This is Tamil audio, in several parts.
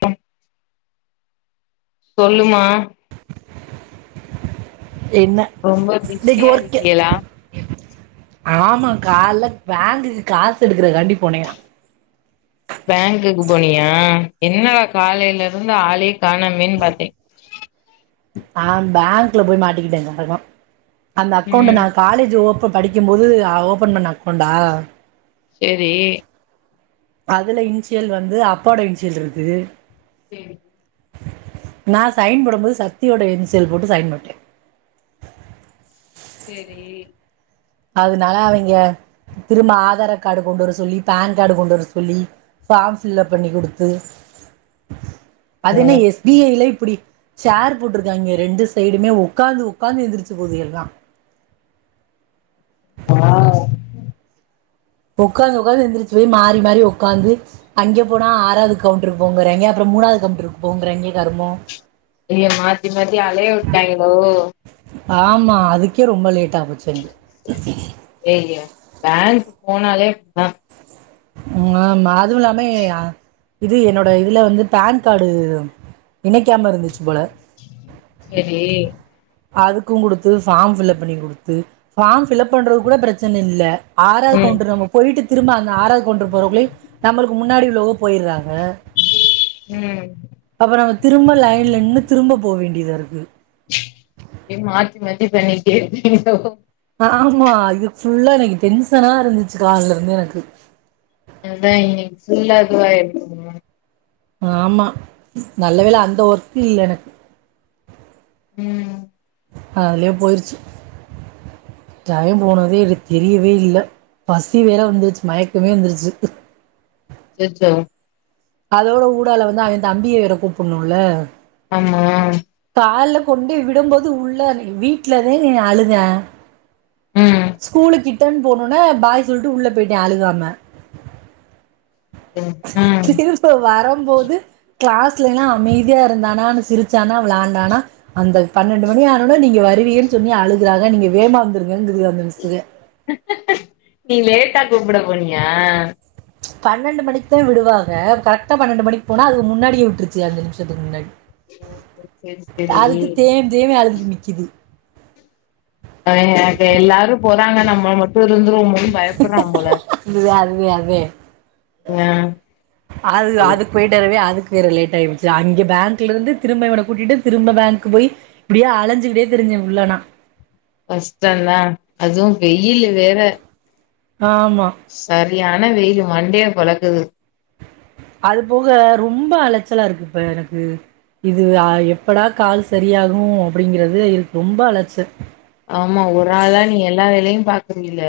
பம் சொல்லுமா என்ன ரொம்ப இன்னைக்கு பிஷியா ஒர்க்கு இருக்கெலா ஆமா காலேல பேங்க்குக்கு காசு எடுக்கற காண்டி போன பேங்க்குக்கு போனியா என்னட காலையில இருந்து ஆளையே காணமன்னு பாத்தே ஆ பேங் உள்ளபோய் மாட்டிக்கிட்டே [unintelligible] அந்த அக்கௌண்ட் ம் நா காலேஜ் ஓப் படிக்கும் போது ஓபன் பண்ண அக்கௌண்டா செரி அதுல இன்சியல் வந்து அப்போட இன்சியல் இருக்கு சேரி நான் சைன் போடும்போது சக்தியோட என்சியல் போட்டு சைன் போட்டே சேரி அதனால அவிங்க திரும்ப ஆதார கார்டு கொண்டு வர சொல்லி பேன் கார்டு கொண்டு வர சொல்லி ஃபார்ம் ஃபில்ப் பண்ணி குடுத்து அதனை ம் எஸ் பி ஐ ல அப்டி சேர் போட்டிருக்காங்க ரெண்டு சைடுமே உக்காந்து உ்க்காந்து எந்திரிச்சு போது எல்லா ஆ உக்காந்து உ்க்காந்து எந்திரச்சு போய் மாறி மாறி உக்காந்து அங்கே போனா ஆறாவது கவுண்டருக்கு போங்கறய்ங்க அப்புறோ மூணாவது கவுண்டருக்கு போங்கறய்ங்க கருமோ ஏய மாத்தி மாத்தி அலைய விட்டாங்களோ ஆம்மா அதுக்கே ரொம்ப லேட் ஆ போச்சு எனக் ஏய்ங்க பேங்க் போனாலே ஆ ஆமா அதுவு இல்லாமே இது என்னோட இதுல வந்து பேன் கார்டு இணைக்காம இருந்துச்சு போல செரி அதுக்கு குடுத்து ஃபார்ம் ஃபில்லப் பண்ணி குடுத்து ஃபார்ம் ஃபில்ப் பண்ணுறது கூட பிரச்சன இல்ல ஆறாவது ம் கவுண்டர் நம்ம போயிட்டு திரும்ப அந்த ஆறாது வுண்டர் போறக்குள்ளயு நமளுக்கு முன்னாடி உள்ள ஒப் போயிறாங்க ம் அப்டியே அப்புற நம்ம திரும்ப லைன்ல நின்னு திரும்ப போ வேண்டியதா இருக்கு ஏ மாத்தி மாத்தி பண்ணிட்டே இருக்கிங்களோ ஆமா இது ஃபுல்லா எனக்கு டென்சனா இருந்துச்சு காலல இருந்து எனக்கு அதா இன்க்கு வுல்லா இதுவாயிருமே ஆம்மா நல்ல வேலை அந்த ஒர்க் இல்ல எனக்கு உம் அதுலயே போயிருச்சு டைம் போனதே எனக்கு தெரியவே இல்ல பசி வேற வந்துருச்சு மயக்கமே வந்துருச்சு அச்சச்சோ அதோட ஊடால வந்து அவன் தம்பிய வேற கூப்பிடணும்ல ஆம்மா கால்ல கொண்டு விடும்போது உள்ள நீ வீட்டுலதே நீ அழுத ம் ஸ்கூல் கிட் த்தன் போனும்ன பாய் சொல்லிட்டு உள்ள போயிட்டேன் அழுகாம ம் ம் திருப்ப வரம்போது கிளாஸ்ல எல்லாம் அமைதியா இருந்தானனு சிரிச்சானா விளையாண்டானா அந்த பன்னெண்டு மணி ஆனனா நீங்க வருவீன்னு சொல்லி அழுகறாங்க நீங்க வேமா வந்துரு [unintelligible] மிஸுக்க நீ லேட்டா கூப்பிட போனியா பன்னெண்டு மணிக்கு தான் விடுவாக கரெக்டா பன்னெண்டு மணிக்கு போனா அதுக்கு முன்னாடியே விட்டுருச்சு அஞ்சு நிமிஷத்துக்கு முன்னாடி ஓஹோ செரி செரி அதுக்கு தேம்பி தேம்பி அழுதுக்கு நிக்குது எல்லாரும் போறாங்க நம்ம மட்டும் இருந்துருவோமோ இது அதுத அதே உஹ் அது அதுக்கு போய்டட்டுரவே அதுக்கு வேற லேட் ஆயிடுச்சு அங்க பேங்க்ல இருந்து திரும்பவன கூட்டிகிட்டு திரும்ப பேங்க்க் போய் இப்படியா அழஞ்சுக்கிட்டே திரிஞ்சன் உல்லனா கஷ்டம் தான் அதுவும் வெயில் வேற ஆமா சரியான வெயில் மண்டைய பொளக்குது அது போக ரொம்ப அலைச்சலா இருக்கு இப்ப எனக்கு இது அ எப்படா கால் சரியாகும் அப்படிங்கறதுக்கு ரொம்ப அலச்சல் ஆமா ஒரு ஆள்ளா நீ எல்லா வேலையும் பாக்குறீள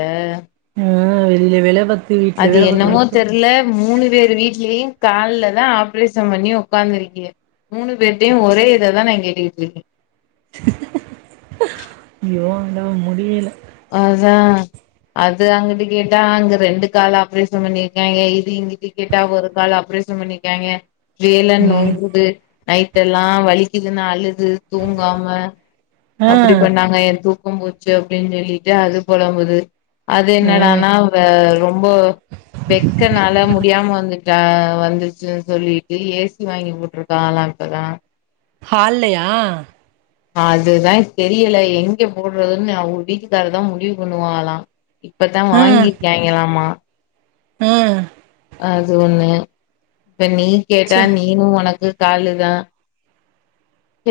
ஆஹ் வெளிய வேல வீட்ல அது வேல பாத்து என்னமோ சுத்தம் தெரில மூணு பேர் வீட்லயும் கால்ல தான் ஆப்ரேஷன் பண்ணி உக்காந்துருக்கீங்க மூணு பேர்டையும் ஒரே இத தான் நான் கேட்டுட்டு இருக்கேன் யோ அ முடியல அதான் அது அங்கட்டு கேட்டா அங்க ரெண்டு கால் ஆபரேஷன் பண்ணிருக்காங்க இது இங்கட்டு கேட்டா ஒரு கால ஆபரேஷன் பண்ணிருக்காங்க வேல ம் நொங்குது நைட் எல்லாம் வலிக் இது நாலு தூங்காம ஆ அப்படி பண்ணாங்க என் து தூக்கம் போச்சு அப்படின்னு சொல்லி அது போலம்புது அது ஆ என்னடானா ரொம்ப வெக்கனால முடியாம வந்து ஆ வந்துச்சுன்னு சொல்லிட்டு ஏசி வாங்கி போட்டுருக்காலாம் இப்பதான் ஹால்லையா அதுதான் தெரியல எங்க போடுறதுன்னு அவங்க வீட்டுக்கார தான் முடிவுக்குண்ணுவான்கலா இப்பதான் வாங்கிருக்காங்களாமா உம் அது ஒண்ணு இப்ப நீ ச கேட்டா நீயும் உனக்கு காலுதா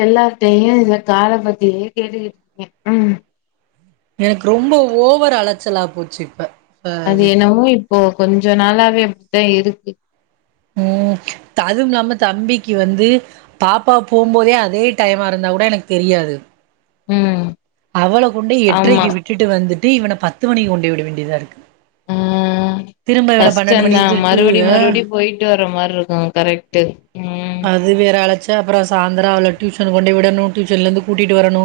எல்லாத்தையு இத கால பத்தியே கேட்டுக்கிட்டு இருக்கே உம் எனக்கு ரொம்ப ஓவர் அலச்சலா போச்சு இப்ப அ அது இது என்னமோ இப்போ கொஞ்ச நாளாவே அப்படித்தா இருக்கு உம் அதுவுலாம தம்பிக்கு வந்து பாப்பா போம்போதே அதே டைமா இருந்தா கூட எனக்கு தெரியாது உம் அவள கொண்டு எட்டரைக்கு விட்டுட்டு வந்துட்டு இவன பத்து மணிக்கு கொண்டு விட வேண்டிதா இருக்கு ம் திரும்ப இவன பன்னெண்டு கஷ்டந்தா மணிக்கு கூப்ட்டு மறுபடியு ஆ மறுபடியு போயிட்டு வர மாரி இருக்கு கரெக்டு அது வேற அழச் அப்புறோ சாயந்திரோ அவள டியூஷன் கொண்டே விடணு டியூஷன்ல இருந்து கூட்டிட்டு வரணு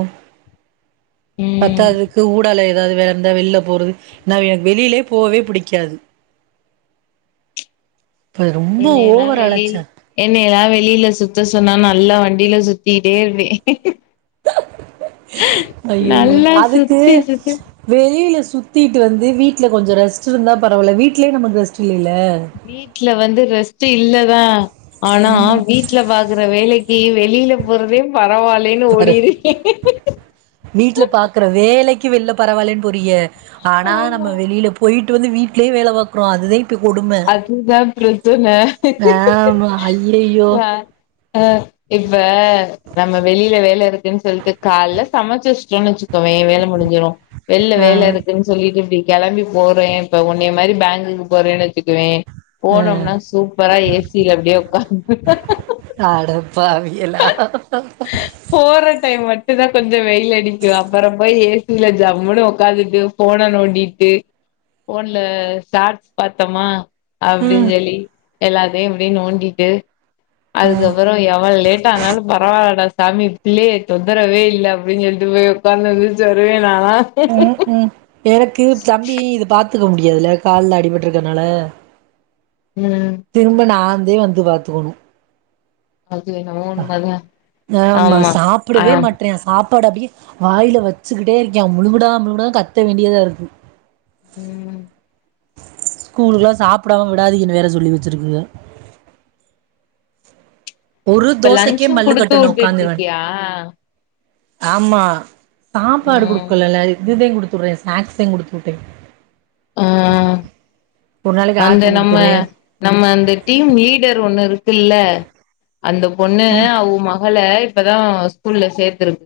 ம் பத்தாதுக்கு ஊடலைய து வேல இருந்தா வெளியில போறது ந எனக்கு வெளியிலே போகவே பிடிக்காது என்னெயல்லா வெளி என்னெயல்லா வெளி வெளியில சுத்த சொன்னா நல்லா வண்டியில சுத்திட்டே இருவே ஐயயோ நல்லா அதுக்கு சுத்தி சுத்தி வெளியில சுத்திட்டு வந்து வீட்டுல கொஞ்சம் ரெஸ்ட் இருந்தா பரவல வீட்டுலயே நமக்கு ரெஸ்ட் இல்லைல வீட்டு்ல வந்து ரெஸ் டே இல்லதா ஆனா வீட்டுல பாக்குற வேலைக் கி வெளியில போறதே பரவால் பாரு வீட்டுல பாக்குற வேலைக் க்கு வெளில பரவாலன்னு போரிய ஆனா நம்ம ஆமா வெளியில போயிட் வந்து வீட்லயே வேல பாக்றோ அதுதே அதுதா ப்ர ஆமா ஐயயோ ஆ எ ப்ப நம்ம வெளியில வேல இருக் அப்டின்னு சொல்லிட்டு கால்ல சமைச்சு வச்சுட்டோனு வச்சுக்கோவே வேல முடிஞ்சிடு வெளில ஆ வேல இருக்குன்னு சொல்லிட்டு இப்டி கெளம்பி போறே இப்ப ஒன்னய மாரி பேங்குக்கு போறேன்னு த்துக்குவே ஆ போனம்னா சூப்பரா ஏசில அப்டியே உக்காந் அடப்பாவிகளா போற டைம் மட்டு தா கொஞ்ஜொ வெயில் அடிக்கு அப்பறம் பொய் ஏசியில ஜம்முனு உக்காந்துட்டு போன நோண்டிட்டு போன்ல சார்ஜ் பத் துமா ம் அப்டிஞ்சொல்லி எல்லாத்தையு அப்டிய் நோண்டிட்டு ம் அதுக்கப்பறொ எவ்வள் லேட் ஆனாலு பரவால்லடா சாமி பிள்ளெய தொந்தரவே இல்லை அப்டின் சொல்ட்டு போய் உட்காந்து வீல்ச்சேரு நாலா ம் ம் எனக்கு தம்பி இது பாத் துக்க முடியாதுல கால்ல அடிபட்ருக்கனால ம் திரும்ப நான் அதையு வந்து வாத்துக்கணு அது என்னமோ உண்மதா ஆமா ஆ சாப்டவே மாட்றா சாப் பாடப்டிய் வாயில வச்சுகிட்டே இருக்யா முழுங்குடா முழுங்குடான் கத்த வேண்டியதாருக்கு உம் ஸ்கூலுக்குலா சாப்டாம விடாதிங்கனு வேற சொல்லி வச்சிருக்குக ஒரு இப்ப தோசைக்கே லன்ச்சு மல்லு குடுத்து கட்டணு உக்காந்துருவே உட்டுட்ருக்கியா ஆமா சாப்பாடு ம் குடுக்கலல்ல இதுதே குடு துட்றே ஸ்நாக்ஸையு குடுத்துட்டே நாளைக்கு வந்த ஆப்பிள் நம்ம குடுத்துடுவே நம்ம அந்த டீம் லீடர் ஒண்ணு இருக் குல்ல அந்த பொண்ணு அ அவு மகள இப்பதா ஸ்கூல்ல சேர்த்துருக்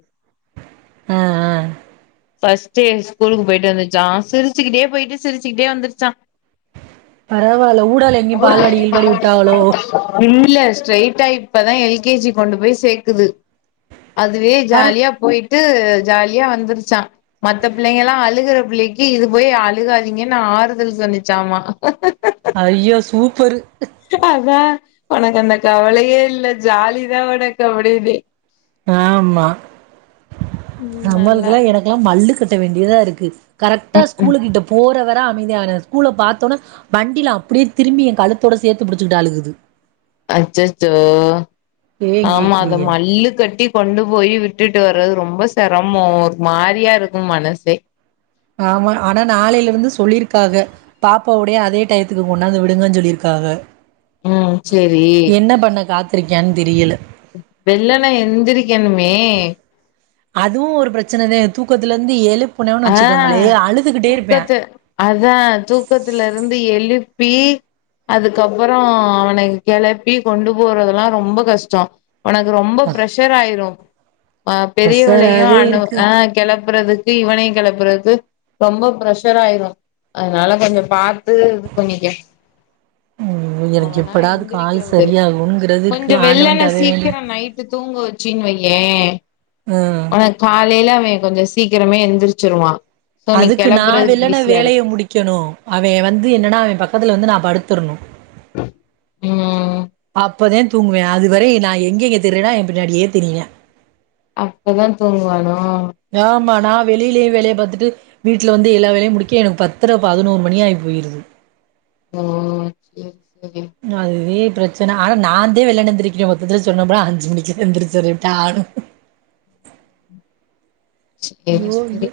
ஹ ஆஹ் ஃபர்ஸ்ட்டே ஸ்கூலுக்கு பொயிட்டு வந்துச்சா சிரிச்சிகிட்டே பொயிட்டு சிரிச்சிகிட்டே வந்துருச்சா பரவால்ல ஊடால எங்கயு பால்வாடி கீழ்வாடி உட்டாகளோ இல ஸ்ட்ரைட்டா இப்பதா எல்கேஜி கொண்டு பொய் சேக்குது அதுவே பாரே ஜாலியா போயிட் ட்டு ஜாலியா வந்துருச்சா மத்த பிள்ளைங்கலா அழுகுற பிள்ளைக்கு இது போய் அழுகாதிங்கன்னு ஆறுதல் சொன்னிச்சாமா ஐயோ சூப் பரு ஒனக்கந்த கவலையே இல்ல ஜாலிதா ஒனக்கு அப்டின்னு ஆமா ம் நம்மளுக்கு எல்லா நல்லாதா எனக்கெல்லா மல்லுக்கு கட்ட வேண்டியதா இருக்கு கரெக்டா ஸ்கூலு கிட்ட போற வர அமைதியான ஸ்கூல பாத்தோன வண்டியில அப்டியே திரும்பி என் கழுத்தோட சேத்து பிடிச்சிட்டு அழுகுது அச்சச்சோ ஏ ஆமா அத கேக்குறீய மல்லு கட்டி கொண்டு போய் விட்டுட்டு வர்றது ரொம்ப சிரமோ ஒரு மாரியா இருக்கும் மனசே ஆமா ஆனா நாளையில இருந்து சொல்லிருக்காஹா பாப்பாவவுடையே அதே டயத்துக்கு கொண்டாந்து விடுங்கன்னு சொல்லியிருக்காஹ உஹம் செரி ரிக்கானு தெரியல வெள்ளனெ எந்திரக்கணுமே அதுவு ஒரு பிரச்சனதா தூக்கத்துல இருந்து எழுப்பு ஆஹ் தூக்கத்து அத்தா தூக்கத்துல இருந்து எழுப்பி ப்பி அதுக்கப்புறோ அவன கெளப்பி கொண்டு போறதெல்லா ரொம்ப கஷ்டோ உனக்கு ரொம்ப ப்ரஷர் ஆயிரு ஆஹ பெரியவளையு ப்ரெஷராவே அ இருக்கு ஆஹ கெளப்புறது டியே இவனையு கெப்புறது ரொம்ப பெஷர் ஆயிரு அதனால கொஞ்சோ பாத் து இது பண்ணிக்க ம் எனக்கு அவனாவே எப்படா அது எந்திரிக்க கால் விடு சரியாகுங்கிறது இருக்கு கொஞ்சோ வெள்ளனென ஆண்டவன்ட்ட அதே வேண்டி சீக்கிரோ நைட்டு தூங்க வெச்சேன்னு வை ஏயா ம் ஆனா காலையில கொஞ்சோ சீக்கிரமே எந்திரிச்ச ச்சிருவா அதுக்கு நா வெலன்னா வேலைய முடிக்கணு அவே வந்து என்னன்னா அவே பக்கத்துல வந்து நா படுத்து திருணு அப் ம் அப்பதா தூங்குவா அதுவர நா எங்க எங்க திரியிறனோ என் பின்னாடியே திரியிவா அப்பதா தூங்குவானோ ஆமா நா வெளியிலேயு வேலைய பாத்தட்டு வீட்டுல வந்து எல்லா வேலையு முடிக்க எனக்கு பத்திர பதினோரு மணி ஆகி போயிருது ஒ சேரி சேரி அதுவே பிரச்சன ஆனா நா தா வெள்ளென எந்திருக்கிறே மொத்தத்துல சொன்ன போன அஞ்சு மணிக்கு எந்திரச்சிட்ரே டான்னு சேரி சேரி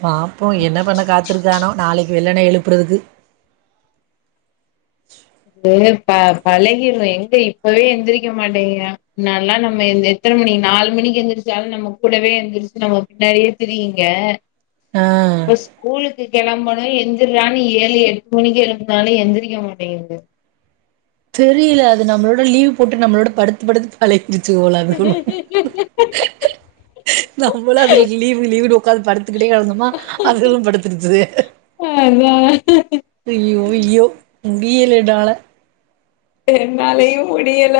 பாப்போ என்ன பண்ண காத்திருக்கானோ நாளைக்கு வெல்லென எழுப்புறதுக்கு [inaudible] ப பழகிடோ எங்க இப்பவே எந்திரிக்க மாட்டேங்கிறா நல்லா நம்ம எத்தன மணி நாலு மணிக்கு எந்திரிச்சாலு நம்ம கூடவே எந்திரிச்சு நம்ம பின்னாடியே திரியுங்க ஆ இப்ப ஸ்கூல் கு கிளம்பணு எந்திறான்னு ஏழு எட்டு மணிக்கு எழுப்புனாலு எந்திரிக்க மாட்டேங்குது தெரியல அது நம்மளோட லீவ் போட்டு நம்மளோட படுத்து படுத்து பழ டுச்சு போல இருக்கு நம்மளு அதுங்களுக்கு லீவ் லீவ்னு கால் படு த்துகிட்டே இருந்தோம்னா அதுகளு படுத்துருது ஐயோ ஐயோ முடியல என்னால என்னாலயு முடியல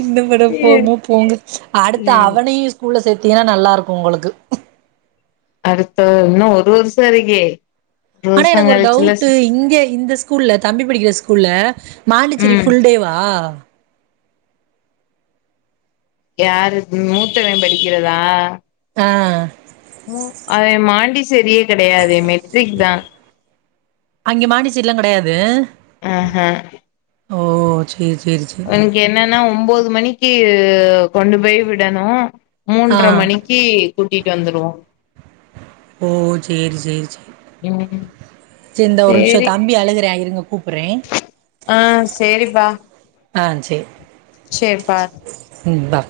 இந்த விட போறமோ போங்க அடுத்த ம் அவனையு ஸ்கூல்ல சேத் தீனா நல்லாருக்கு உங்களுக்கு அடுத்த இன்னு ஒரு வருஷோ இருக்கே ஒரு ஆனா வருஷோ எனகொரு கழிச்சுல ஸ் டவுட்டு இங்க இந்த ஸ்கூல்ல தம்பி படிக்கிற ஸ்கூல்ல மான்டிசெரி ம் ஃபுல் டேவா யாரு மூத்தவெ படிக்கிறதா ஆ ம் அத மாண்டிசேரியே கெடையாதே மெட்ரிக் தா அங்கெ மான்டிசேரிலா கெடையாது ஆ ஹே ஓ செ ஒனக்கு என்னனா ஒம்போது மணிக் க்கி கொண்டு போய் விடணும் ஆ மூன்ற மணிக்கு கூட்டிட்டு வந்துருவோ ஓ சேரி சேரி செ ம் ச இந்த ஒரு நிம்ஷோ சேரி தம்பி அழுகுறா இருங்க கூப்புட்றே ஆ சேரிப்பா ஆ சேர் பா உம் பா